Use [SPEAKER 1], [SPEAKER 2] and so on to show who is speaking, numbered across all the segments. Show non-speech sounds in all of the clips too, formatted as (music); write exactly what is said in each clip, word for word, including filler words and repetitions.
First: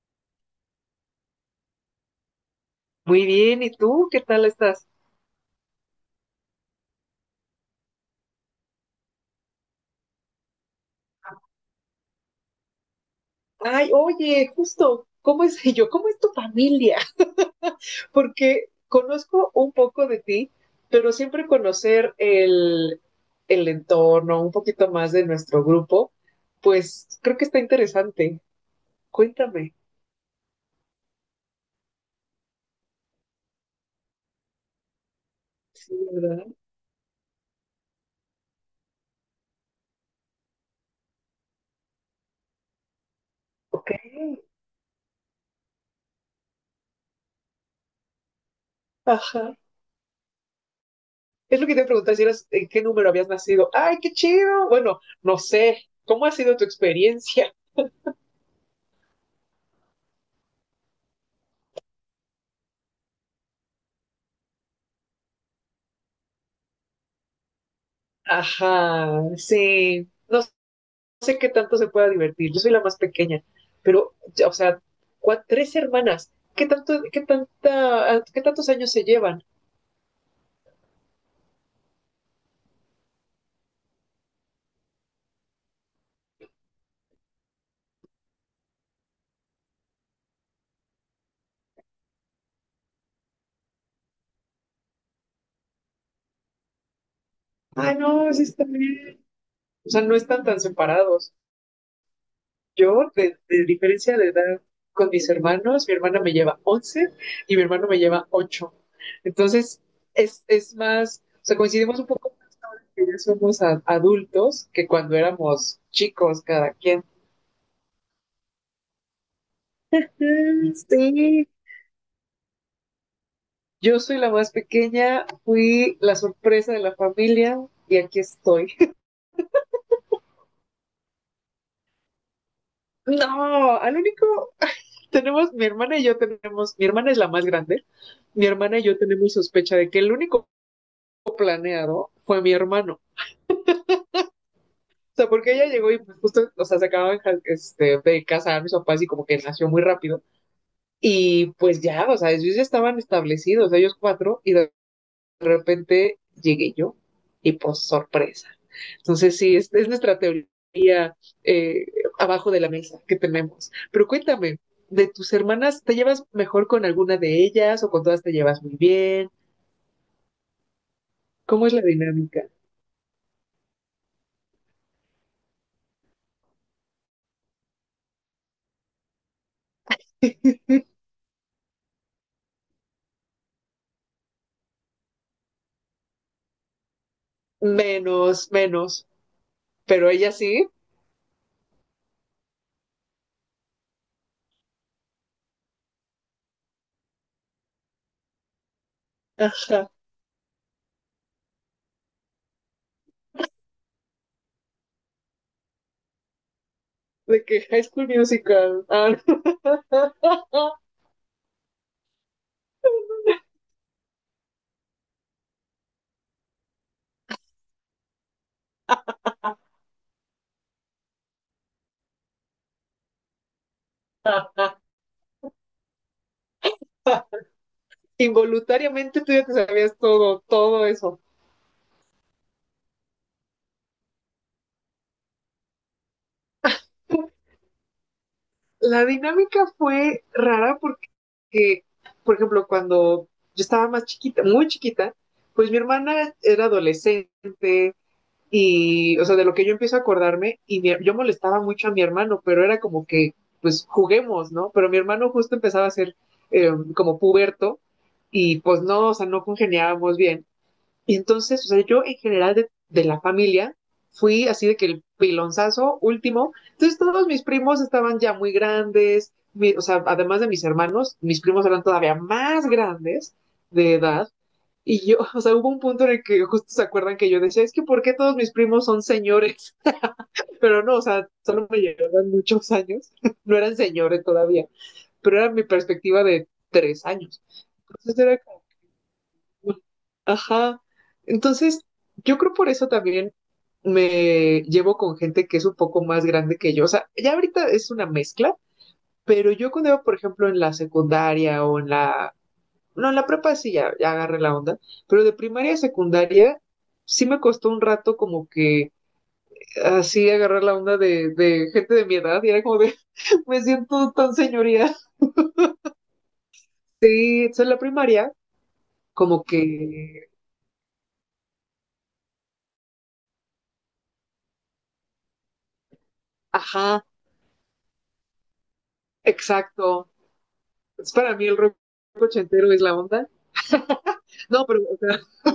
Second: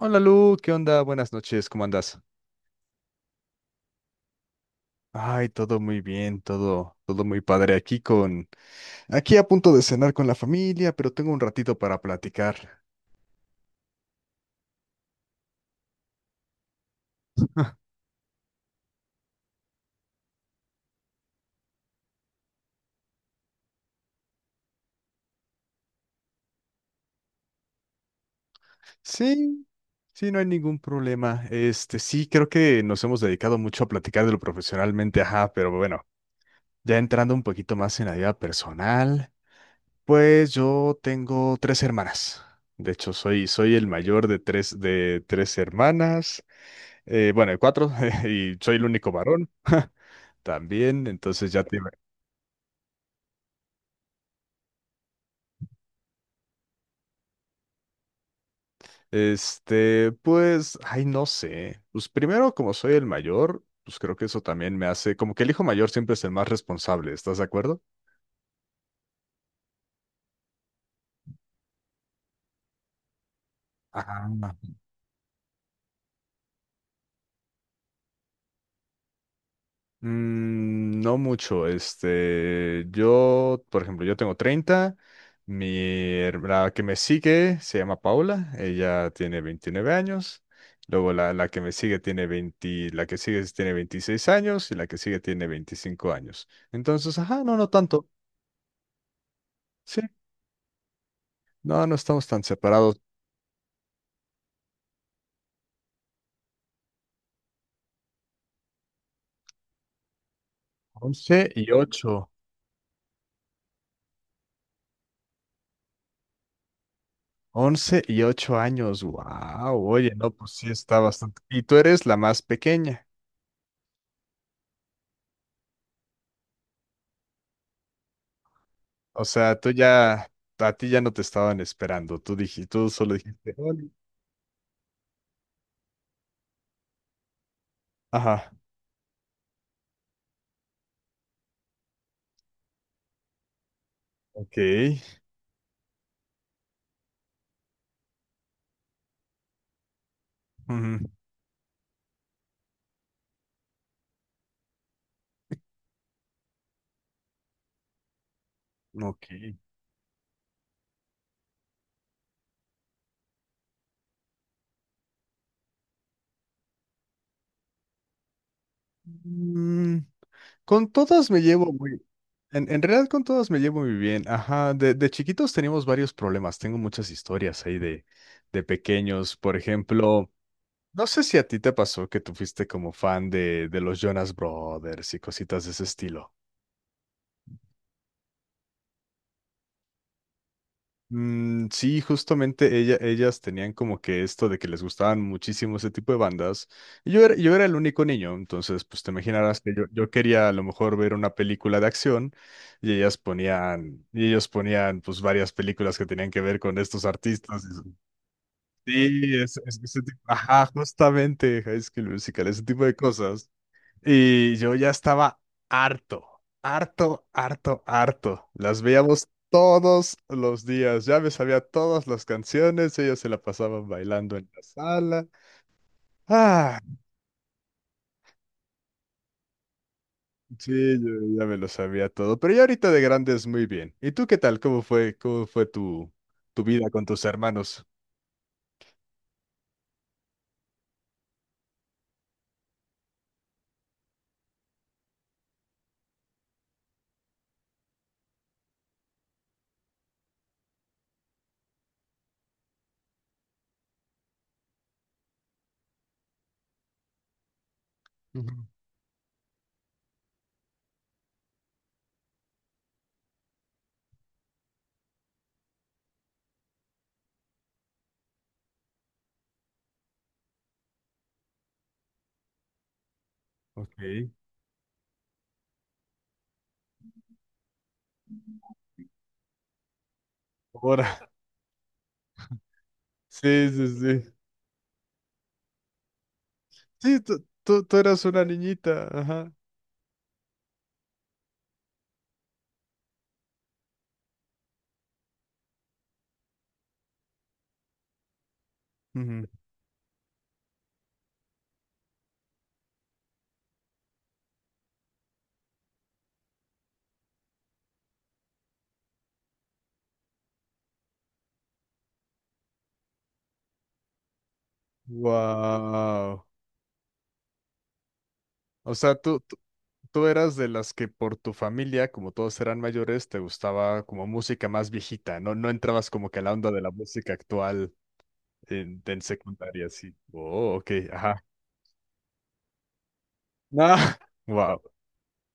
[SPEAKER 1] Hola Lu, ¿qué onda? Buenas noches, ¿cómo andas?
[SPEAKER 2] Muy bien, ¿y tú qué tal estás?
[SPEAKER 1] Ay, todo muy bien, todo, todo muy padre aquí con, aquí a punto de cenar con la familia, pero tengo un ratito para platicar.
[SPEAKER 2] Ay, oye, justo, ¿cómo es (laughs) yo? ¿Cómo es tu familia? (laughs) Porque conozco un poco de ti, pero siempre conocer el, el entorno, un poquito más de nuestro grupo, pues creo que está interesante.
[SPEAKER 1] Sí,
[SPEAKER 2] Cuéntame.
[SPEAKER 1] sí, no hay ningún problema. Este, sí, creo que nos hemos dedicado mucho a platicar de lo profesionalmente, ajá, pero
[SPEAKER 2] Sí,
[SPEAKER 1] bueno,
[SPEAKER 2] ¿verdad?
[SPEAKER 1] ya entrando un poquito más en la vida personal, pues yo tengo tres hermanas. De hecho, soy, soy el
[SPEAKER 2] Ok.
[SPEAKER 1] mayor de tres, de tres hermanas, eh, bueno, de cuatro, (laughs) y soy el único varón.
[SPEAKER 2] Ajá.
[SPEAKER 1] (laughs) También, entonces
[SPEAKER 2] Es
[SPEAKER 1] ya
[SPEAKER 2] lo que
[SPEAKER 1] te...
[SPEAKER 2] te iba a
[SPEAKER 1] iba-
[SPEAKER 2] preguntar si eras, en qué número habías nacido. ¡Ay, qué chido! Bueno, no sé. ¿Cómo ha sido tu experiencia?
[SPEAKER 1] Este, pues, ay, no sé. Pues primero, como soy el mayor, pues creo que eso también me hace, como que el hijo mayor siempre es el más responsable, ¿estás de acuerdo?
[SPEAKER 2] Ajá, sí. No sé qué tanto se pueda divertir, yo soy la más pequeña, pero,
[SPEAKER 1] Ah,
[SPEAKER 2] o sea, cua- tres hermanas, ¿qué tanto, qué tanta, qué tantos años se llevan?
[SPEAKER 1] mm, no mucho, este, yo, por ejemplo, yo tengo treinta. Mi, her- la que me sigue se llama Paula, ella tiene veintinueve años, luego la, la que me sigue tiene veinte, la que sigue tiene veintiséis años y la que sigue tiene veinticinco años. Entonces, ajá, no, no
[SPEAKER 2] Ah,
[SPEAKER 1] tanto.
[SPEAKER 2] no, sí está bien. O
[SPEAKER 1] Sí,
[SPEAKER 2] sea, no están tan separados.
[SPEAKER 1] no, no estamos tan separados.
[SPEAKER 2] Yo, de, de diferencia de edad con mis hermanos, mi hermana me lleva once y mi hermano me lleva ocho. Entonces, es, es más,
[SPEAKER 1] Once
[SPEAKER 2] o sea,
[SPEAKER 1] y
[SPEAKER 2] coincidimos un
[SPEAKER 1] ocho,
[SPEAKER 2] poco que ya somos a- adultos que cuando éramos chicos cada quien.
[SPEAKER 1] once y ocho años. Wow, oye, no, pues sí
[SPEAKER 2] Mm,
[SPEAKER 1] está bastante.
[SPEAKER 2] sí.
[SPEAKER 1] Y tú eres la más pequeña.
[SPEAKER 2] Yo soy la más pequeña, fui la sorpresa de la familia y aquí estoy.
[SPEAKER 1] O sea, tú ya, a ti ya no te estaban esperando. Tú dijiste, tú solo dijiste,
[SPEAKER 2] No,
[SPEAKER 1] "Hola".
[SPEAKER 2] al único, tenemos, mi hermana y yo tenemos, mi hermana es la más grande, mi
[SPEAKER 1] Ajá,
[SPEAKER 2] hermana y yo tenemos sospecha de que el único planeado fue mi hermano.
[SPEAKER 1] ok.
[SPEAKER 2] O sea, porque ella llegó y pues justo, o sea, se acababan este, de casar mis papás y como que nació muy rápido.
[SPEAKER 1] Ujú,
[SPEAKER 2] Y pues ya, o sea, ellos ya estaban establecidos, ellos cuatro, y de de repente llegué yo y pues sorpresa.
[SPEAKER 1] ok.
[SPEAKER 2] Entonces sí, es, es nuestra teoría eh, abajo de la mesa que tenemos. Pero cuéntame, de tus hermanas, ¿te llevas mejor con alguna de ellas o con todas te llevas muy bien?
[SPEAKER 1] Mm, con todas me
[SPEAKER 2] ¿Cómo
[SPEAKER 1] llevo
[SPEAKER 2] es la
[SPEAKER 1] muy.
[SPEAKER 2] dinámica?
[SPEAKER 1] En, en realidad con todas me llevo muy bien. Ajá, de, de chiquitos teníamos varios problemas. Tengo muchas historias ahí de, de pequeños. Por ejemplo.
[SPEAKER 2] (laughs)
[SPEAKER 1] No sé si a ti te pasó que tú fuiste como fan de, de los Jonas Brothers y cositas de ese estilo.
[SPEAKER 2] Menos, menos, pero ella sí.
[SPEAKER 1] Mm, sí, justamente ella, ellas tenían como que esto de que les gustaban muchísimo ese tipo de bandas. Y yo era, yo era el único niño, entonces pues te imaginarás que yo,
[SPEAKER 2] Ajá.
[SPEAKER 1] yo quería a lo mejor ver una película de acción y ellas ponían, y ellos ponían pues varias películas que tenían que ver con estos
[SPEAKER 2] ¿De que
[SPEAKER 1] artistas.
[SPEAKER 2] High
[SPEAKER 1] Y-
[SPEAKER 2] School Musical? Ah,
[SPEAKER 1] Sí, es, es- ese tipo, ajá,
[SPEAKER 2] no. (laughs)
[SPEAKER 1] justamente High School Musical, ese tipo de cosas. Y yo ya estaba harto, harto, harto, harto. Las veíamos todos los días. Ya me sabía todas las canciones. Ellas se la pasaban bailando en la sala. Ah,
[SPEAKER 2] Involuntariamente tú ya te sabías todo,
[SPEAKER 1] sí,
[SPEAKER 2] todo
[SPEAKER 1] yo
[SPEAKER 2] eso.
[SPEAKER 1] ya me lo sabía todo. Pero ya ahorita de grandes muy bien. ¿Y tú qué tal? ¿Cómo fue, cómo fue tu, tu vida con tus hermanos?
[SPEAKER 2] La dinámica fue rara porque que, por ejemplo, cuando yo estaba más chiquita, muy chiquita, pues mi hermana era adolescente y, o sea, de lo que yo empiezo a acordarme, y mi- yo molestaba mucho a mi hermano, pero era como que, pues juguemos, ¿no? Pero mi hermano justo empezaba a ser eh, como puberto
[SPEAKER 1] Ujú.
[SPEAKER 2] y pues no, o sea, no congeniábamos bien. Y entonces, o sea, yo en general de, de la familia fui así de que el pilonzazo último. Entonces todos mis primos estaban ya muy grandes, mi- o sea, además de mis hermanos, mis primos eran todavía más grandes de
[SPEAKER 1] Ok.
[SPEAKER 2] edad. Y yo, (laughs) o sea, hubo un punto en el que justo se acuerdan que yo decía, es que ¿por qué todos mis primos son señores? (laughs) Pero no, o
[SPEAKER 1] Ahora.
[SPEAKER 2] sea,
[SPEAKER 1] (laughs)
[SPEAKER 2] solo me llevaban muchos años, (laughs) no
[SPEAKER 1] Sí,
[SPEAKER 2] eran
[SPEAKER 1] sí,
[SPEAKER 2] señores
[SPEAKER 1] sí.
[SPEAKER 2] todavía, pero era mi perspectiva de tres
[SPEAKER 1] Sí,
[SPEAKER 2] años.
[SPEAKER 1] tú, tú, tú
[SPEAKER 2] Entonces
[SPEAKER 1] eras
[SPEAKER 2] era
[SPEAKER 1] una niñita. Ajá.
[SPEAKER 2] como, ajá. Entonces, yo creo por eso también me llevo con gente que es un poco más grande que yo. O sea, ya ahorita es una mezcla, pero yo cuando iba, por ejemplo, en la secundaria o en la... No, en la prepa sí ya, ya agarré la onda, pero de primaria a secundaria sí me costó un rato como que así agarrar la onda de, de gente de mi edad y era como de, (laughs) me siento tan señoría.
[SPEAKER 1] Wow.
[SPEAKER 2] Y entonces en la primaria,
[SPEAKER 1] O sea, tú,
[SPEAKER 2] como
[SPEAKER 1] tú, tú
[SPEAKER 2] que,
[SPEAKER 1] eras de las que por tu familia, como todos eran mayores, te gustaba como música más viejita, ¿no? No entrabas como que a la onda de la
[SPEAKER 2] ajá,
[SPEAKER 1] música actual en, en secundaria,
[SPEAKER 2] exacto.
[SPEAKER 1] sí. Oh, ok,
[SPEAKER 2] Es para
[SPEAKER 1] ajá.
[SPEAKER 2] mí el rock ochentero es la onda.
[SPEAKER 1] Ah,
[SPEAKER 2] No,
[SPEAKER 1] (laughs)
[SPEAKER 2] pero,
[SPEAKER 1] wow.
[SPEAKER 2] o sea, (laughs)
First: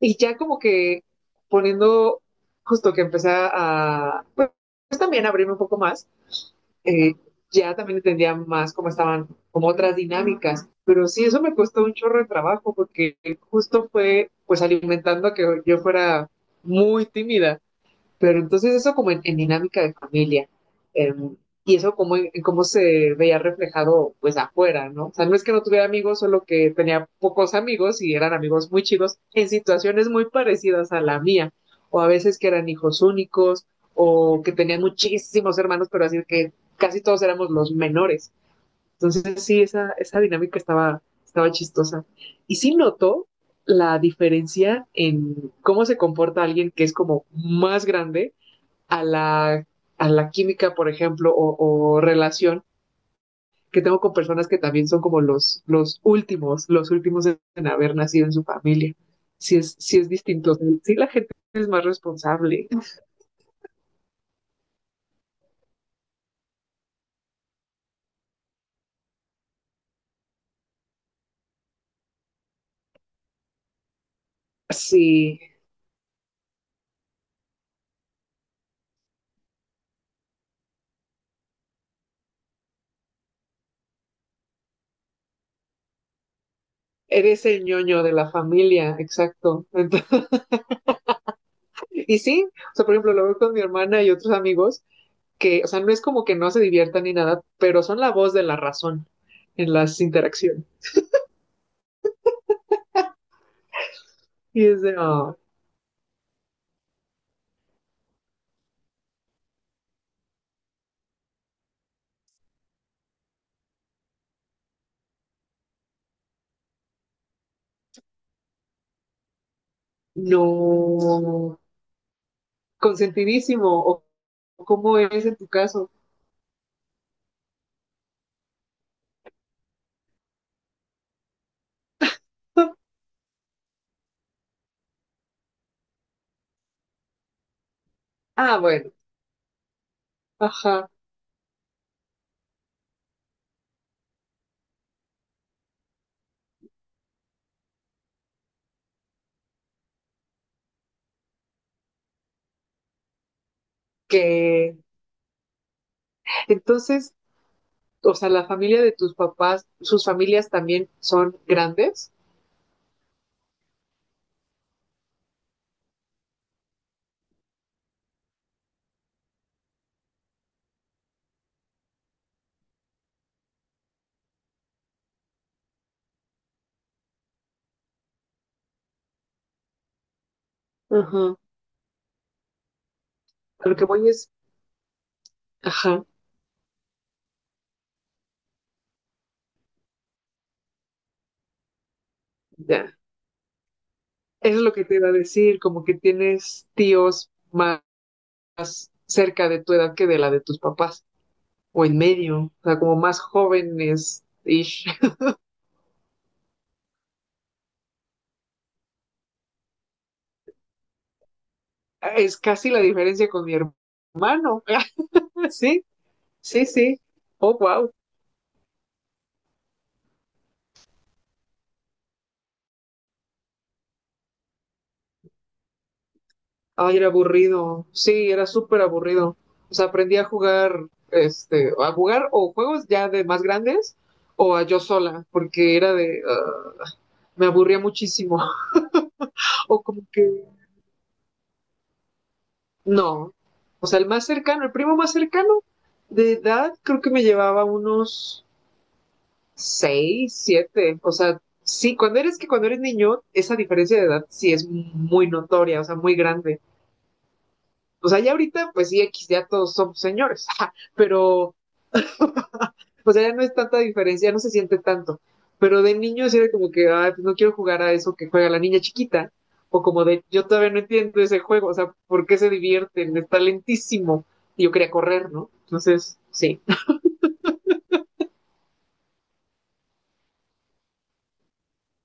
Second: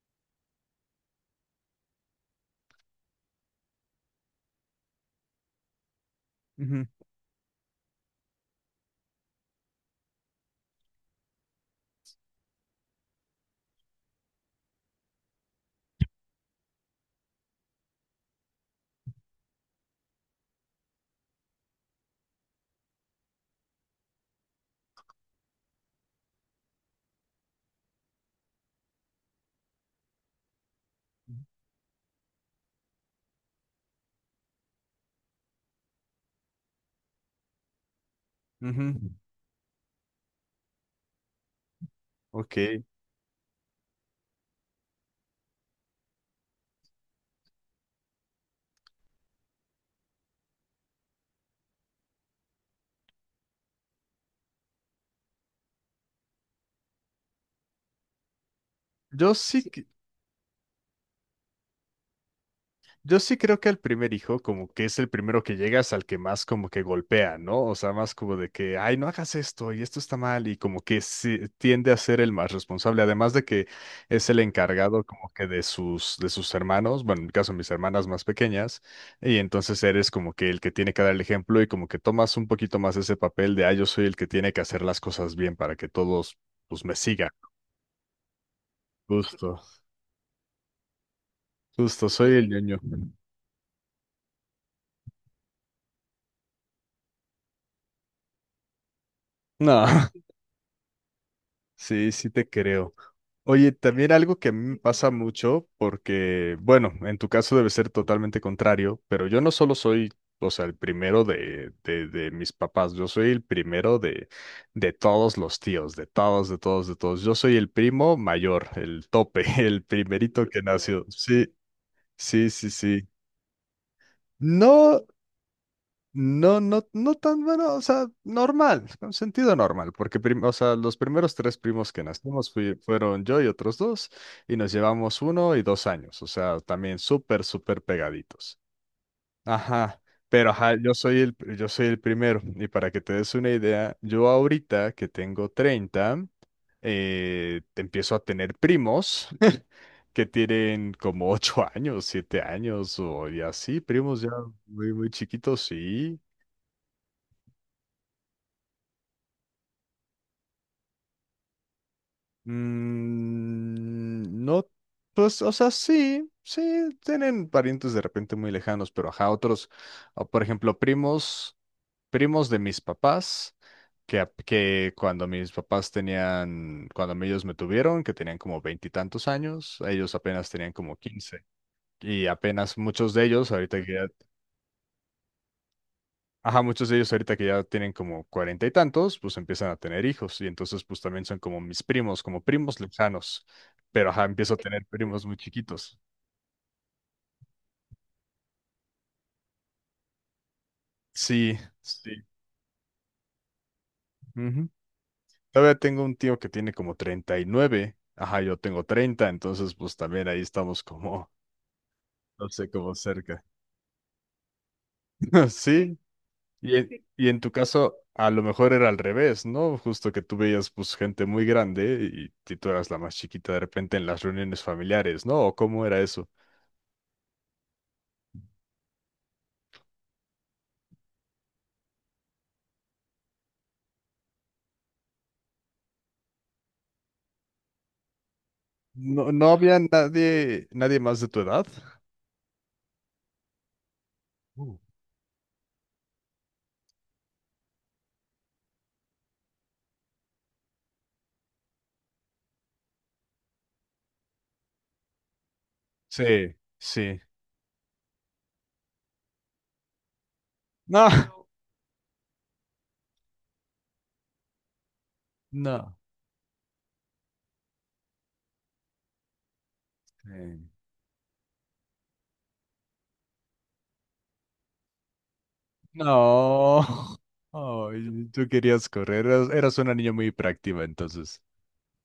[SPEAKER 2] y ya como que poniendo, justo que empecé a, pues, pues, también abrirme un poco más,
[SPEAKER 1] Ujú,
[SPEAKER 2] eh, ya también entendía más cómo estaban, como otras dinámicas. Pero sí, eso me costó un chorro de trabajo porque justo fue, pues, alimentando a que yo fuera muy tímida. Pero entonces eso como en, en dinámica de familia, eh, y eso como en, en cómo se veía reflejado pues afuera, ¿no? O sea, no es que no tuviera amigos, solo que tenía pocos amigos y eran amigos muy chicos en situaciones muy parecidas a la mía, o a veces que eran hijos únicos, o que tenían muchísimos hermanos, pero así que casi todos éramos los menores.
[SPEAKER 1] ujú,
[SPEAKER 2] Entonces sí, esa, esa dinámica estaba, estaba chistosa. Y sí
[SPEAKER 1] ok.
[SPEAKER 2] noto la diferencia en cómo se comporta alguien que es como más grande a la, a la química, por ejemplo, o, o, relación que tengo con personas que también son como los, los últimos, los últimos en haber nacido en su familia.
[SPEAKER 1] Yo
[SPEAKER 2] Si
[SPEAKER 1] sí, Sí.
[SPEAKER 2] es,
[SPEAKER 1] que-
[SPEAKER 2] si es distinto, si la gente es más responsable,
[SPEAKER 1] Yo sí creo que al primer hijo, como que es el primero que llegas al que más como que golpea, ¿no? O sea, más como de que, ay, no hagas esto y esto está mal y como que sí, tiende a ser el más responsable, además de que es el encargado como
[SPEAKER 2] si
[SPEAKER 1] que de sus, de sus hermanos, bueno, en mi caso mis hermanas más pequeñas, y entonces eres como que el que tiene que dar el ejemplo y como que tomas un poquito más ese papel de, ay, yo soy el que tiene que hacer las cosas bien para que todos, pues, me sigan.
[SPEAKER 2] eres el ñoño de la familia,
[SPEAKER 1] Justo,
[SPEAKER 2] exacto. Entonces, (laughs)
[SPEAKER 1] justo,
[SPEAKER 2] y
[SPEAKER 1] soy
[SPEAKER 2] sí,
[SPEAKER 1] el
[SPEAKER 2] o
[SPEAKER 1] ñoño.
[SPEAKER 2] sea, por ejemplo, lo veo con mi hermana y otros amigos que, o sea, no es como que no se diviertan ni nada, pero son la voz de la razón en
[SPEAKER 1] No.
[SPEAKER 2] las
[SPEAKER 1] (laughs)
[SPEAKER 2] interacciones.
[SPEAKER 1] Sí, sí te creo. Oye, también algo que a
[SPEAKER 2] Y
[SPEAKER 1] mí me
[SPEAKER 2] es de,
[SPEAKER 1] pasa
[SPEAKER 2] oh,
[SPEAKER 1] mucho, porque, bueno, en tu caso debe ser totalmente contrario, pero yo no solo soy, o sea, el primero de, de, de mis papás, yo soy el primero de, de todos los tíos, de todos, de todos, de todos. Yo soy el primo mayor, el tope, (laughs) el primerito que nació. Sí,
[SPEAKER 2] no,
[SPEAKER 1] sí, sí, sí.
[SPEAKER 2] ¿consentidísimo o cómo
[SPEAKER 1] No,
[SPEAKER 2] es en tu caso?
[SPEAKER 1] no, no, no tan bueno, o sea, normal, con sentido normal, porque prim- o sea, los primeros tres primos que nacimos fui-
[SPEAKER 2] (laughs)
[SPEAKER 1] fueron yo y otros dos, y nos llevamos uno y dos años, o sea, también súper, súper
[SPEAKER 2] ah,
[SPEAKER 1] pegaditos.
[SPEAKER 2] bueno,
[SPEAKER 1] Ajá, pero ajá,
[SPEAKER 2] ajá,
[SPEAKER 1] yo soy el, pr- yo soy el primero, y para que te des una idea, yo ahorita que tengo treinta, eh, te empiezo a tener primos (laughs) que tienen como ocho años, siete años, o y así, primos ya
[SPEAKER 2] que
[SPEAKER 1] muy, muy chiquitos, sí.
[SPEAKER 2] entonces, o sea, la familia de tus papás, sus familias también son grandes.
[SPEAKER 1] Mm, no, pues, o sea, sí, sí, tienen parientes de repente muy lejanos, pero ajá, otros, o por ejemplo, primos, primos de mis papás, que, ap- que cuando mis papás tenían, cuando ellos me tuvieron, que tenían como veintitantos años, ellos apenas tenían como
[SPEAKER 2] Ajá.
[SPEAKER 1] quince. Y apenas muchos de ellos,
[SPEAKER 2] A lo
[SPEAKER 1] ahorita
[SPEAKER 2] que
[SPEAKER 1] que ya
[SPEAKER 2] voy es, ajá,
[SPEAKER 1] ajá, muchos de ellos ahorita que ya tienen como cuarenta y tantos, pues empiezan a tener hijos y entonces pues también son como mis primos, como primos
[SPEAKER 2] ya.
[SPEAKER 1] lejanos, pero ajá, empiezo a
[SPEAKER 2] Eso es lo
[SPEAKER 1] tener
[SPEAKER 2] que te iba a
[SPEAKER 1] primos muy
[SPEAKER 2] decir, como que
[SPEAKER 1] chiquitos.
[SPEAKER 2] tienes tíos más cerca de tu edad que de la de tus papás,
[SPEAKER 1] Sí,
[SPEAKER 2] o en
[SPEAKER 1] sí.
[SPEAKER 2] medio, o sea, como más jóvenes. Y
[SPEAKER 1] Ujú.
[SPEAKER 2] (laughs)
[SPEAKER 1] Todavía tengo un tío que tiene como treinta y nueve, ajá, yo tengo treinta, entonces pues también ahí estamos como,
[SPEAKER 2] es
[SPEAKER 1] (laughs) no sé,
[SPEAKER 2] casi la
[SPEAKER 1] como
[SPEAKER 2] diferencia
[SPEAKER 1] cerca.
[SPEAKER 2] con mi hermano.
[SPEAKER 1] (laughs)
[SPEAKER 2] (laughs) sí,
[SPEAKER 1] Sí,
[SPEAKER 2] sí,
[SPEAKER 1] y en,
[SPEAKER 2] sí.
[SPEAKER 1] Sí. y en tu
[SPEAKER 2] Oh, wow.
[SPEAKER 1] caso a lo mejor era al revés, ¿no? Justo que tú veías pues gente muy grande y, y tú eras la más chiquita de repente en las reuniones familiares, ¿no? ¿O cómo era eso?
[SPEAKER 2] Ay, era aburrido. Sí, era súper aburrido. O sea, aprendí a jugar, este, a jugar o juegos ya de más grandes o a yo sola, porque era de, ah, me aburría muchísimo. (laughs)
[SPEAKER 1] No, no
[SPEAKER 2] O
[SPEAKER 1] había
[SPEAKER 2] como que,
[SPEAKER 1] nadie, nadie más de tu edad.
[SPEAKER 2] no. O sea, el más cercano, el
[SPEAKER 1] Uh.
[SPEAKER 2] primo más cercano de edad, creo que me llevaba unos seis, siete. O sea, sí, cuando eres que cuando eres niño, esa diferencia de edad sí es muy notoria, o sea, muy
[SPEAKER 1] Sí,
[SPEAKER 2] grande.
[SPEAKER 1] sí.
[SPEAKER 2] O sea, ya ahorita, pues sí, X, ya todos somos señores, (laughs)
[SPEAKER 1] No,
[SPEAKER 2] pero (laughs) o sea, ya no es tanta diferencia, ya no se siente tanto. Pero
[SPEAKER 1] no,
[SPEAKER 2] de niños era como que, ay, pues no quiero jugar a eso que juega la niña chiquita. O como de, yo
[SPEAKER 1] sí.
[SPEAKER 2] todavía no entiendo ese juego, o sea, ¿por qué se divierten? Está lentísimo. Y yo quería correr, ¿no? Entonces, sí.
[SPEAKER 1] No. (laughs) Ay, tú querías correr. Eras, eras una niña muy práctica entonces.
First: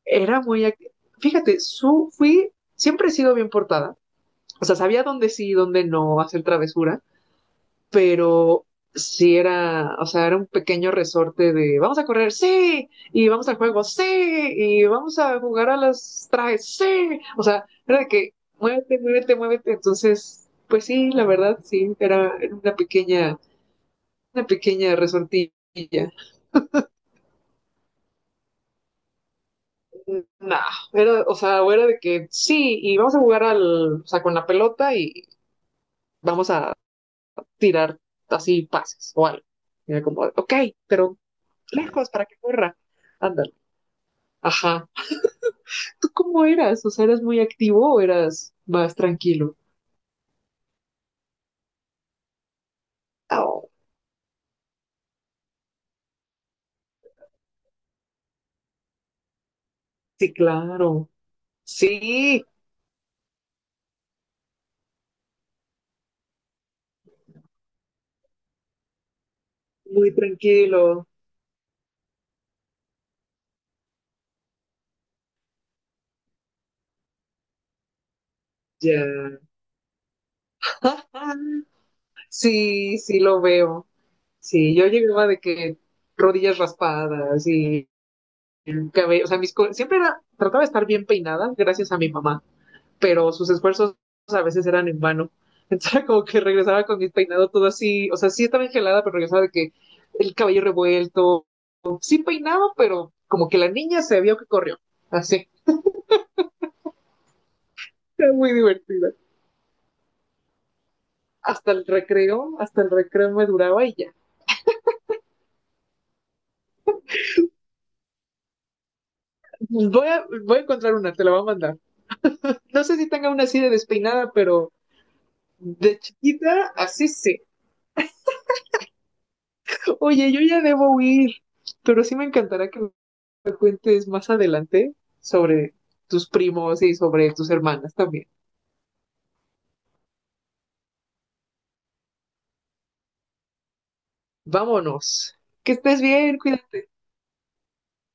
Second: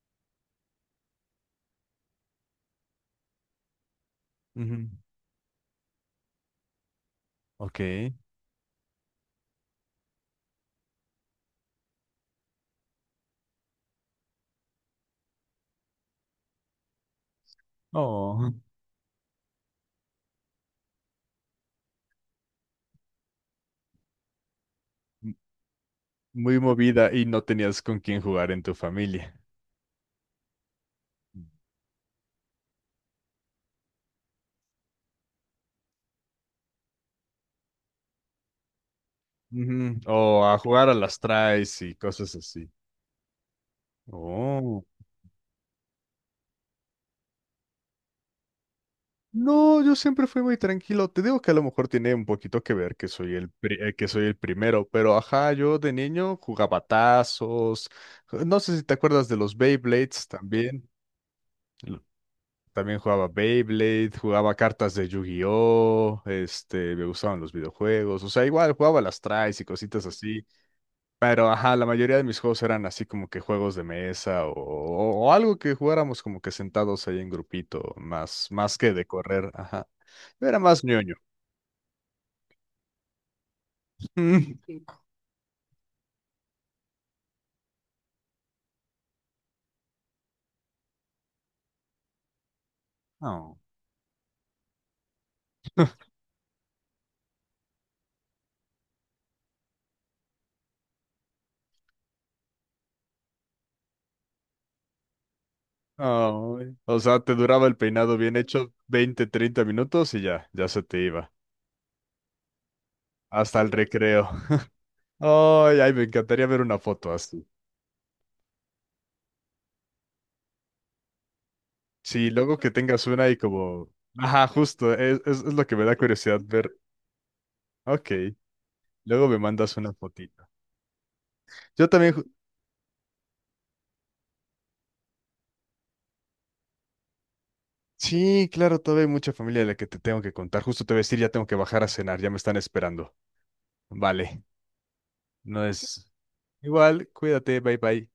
[SPEAKER 2] Era muy. act- Fíjate, su, fui. Siempre he sido bien portada. O sea,
[SPEAKER 1] Ujú.
[SPEAKER 2] sabía dónde sí y dónde no hacer travesuras,
[SPEAKER 1] Ok.
[SPEAKER 2] pero sí era, o sea, era un pequeño resorte de vamos a correr, sí, y vamos al juego, sí, y vamos a jugar a las trajes, sí, o sea, era de que
[SPEAKER 1] Oh.
[SPEAKER 2] muévete, muévete, muévete, entonces, pues sí, la verdad, sí, era era una pequeña, una pequeña
[SPEAKER 1] M-
[SPEAKER 2] resortilla.
[SPEAKER 1] Muy movida y no tenías con quién jugar en tu familia.
[SPEAKER 2] Nah, era, o sea, o era de que sí, y vamos a jugar al, o sea, con la pelota y vamos a tirar así pases o algo. Y
[SPEAKER 1] Ujú.
[SPEAKER 2] era como,
[SPEAKER 1] O
[SPEAKER 2] ok,
[SPEAKER 1] a jugar a
[SPEAKER 2] pero
[SPEAKER 1] las traes y
[SPEAKER 2] lejos para
[SPEAKER 1] cosas
[SPEAKER 2] que
[SPEAKER 1] así.
[SPEAKER 2] corra. Anda.
[SPEAKER 1] Oh.
[SPEAKER 2] Ajá. ¿Tú cómo eras? O sea, ¿eras muy activo o eras más tranquilo?
[SPEAKER 1] No, yo siempre fui muy tranquilo. Te digo que a lo mejor tiene un poquito que ver que soy el
[SPEAKER 2] Oh,
[SPEAKER 1] pri- eh, que soy el primero, pero ajá, yo de niño jugaba tazos. eh, No sé si te acuerdas de los Beyblades
[SPEAKER 2] sí,
[SPEAKER 1] también.
[SPEAKER 2] claro.
[SPEAKER 1] Lo-
[SPEAKER 2] Sí,
[SPEAKER 1] También jugaba Beyblade, jugaba cartas de Yu-Gi-Oh, este, me gustaban los videojuegos, o sea, igual jugaba las tries y cositas
[SPEAKER 2] muy
[SPEAKER 1] así.
[SPEAKER 2] tranquilo.
[SPEAKER 1] Pero, ajá, la mayoría de mis juegos eran así como que juegos de mesa o, o- o algo que jugáramos como que sentados ahí en grupito, más, más que de
[SPEAKER 2] Ya.
[SPEAKER 1] correr, ajá. Yo era más ñoño.
[SPEAKER 2] Ah, sí, sí lo veo. Sí,
[SPEAKER 1] (laughs)
[SPEAKER 2] yo llegaba de que rodillas raspadas y el cabello, o sea, mis co- siempre era, trataba de estar bien peinada gracias a mi mamá, pero sus
[SPEAKER 1] No.
[SPEAKER 2] esfuerzos a veces eran en vano. (laughs) Entonces era como que regresaba con mi peinado todo así, o sea, sí estaba engelada, pero regresaba de que el cabello revuelto, sí peinaba, pero como que la niña se vio que corrió. Así,
[SPEAKER 1] Ay, o sea, te duraba el peinado
[SPEAKER 2] era
[SPEAKER 1] bien
[SPEAKER 2] muy
[SPEAKER 1] hecho
[SPEAKER 2] divertida.
[SPEAKER 1] veinte treinta minutos y ya, ya se te iba.
[SPEAKER 2] Hasta el recreo, hasta el recreo me
[SPEAKER 1] Hasta el
[SPEAKER 2] duraba y ya.
[SPEAKER 1] recreo. (laughs) Ay, ay, me encantaría ver una foto así.
[SPEAKER 2] Pues voy a, voy a encontrar una, te la voy a mandar.
[SPEAKER 1] Sí, luego que
[SPEAKER 2] No sé
[SPEAKER 1] tengas
[SPEAKER 2] si
[SPEAKER 1] una
[SPEAKER 2] tenga
[SPEAKER 1] y
[SPEAKER 2] una así de
[SPEAKER 1] como...
[SPEAKER 2] despeinada,
[SPEAKER 1] Ajá,
[SPEAKER 2] pero
[SPEAKER 1] justo, es, es, es lo que me da
[SPEAKER 2] de
[SPEAKER 1] curiosidad ver.
[SPEAKER 2] chiquita, así sí.
[SPEAKER 1] Ok, luego me mandas una
[SPEAKER 2] Oye, yo
[SPEAKER 1] fotito.
[SPEAKER 2] ya debo huir,
[SPEAKER 1] Yo
[SPEAKER 2] pero
[SPEAKER 1] también,
[SPEAKER 2] sí me encantará que me cuentes más adelante sobre tus primos y sobre tus hermanas también.
[SPEAKER 1] sí, claro, todavía hay mucha familia de la que te tengo que contar. Justo te voy a decir, ya tengo que bajar a cenar, ya me están esperando. Vale,
[SPEAKER 2] Vámonos.
[SPEAKER 1] no
[SPEAKER 2] Que estés
[SPEAKER 1] es
[SPEAKER 2] bien, cuídate.
[SPEAKER 1] igual, cuídate, bye bye.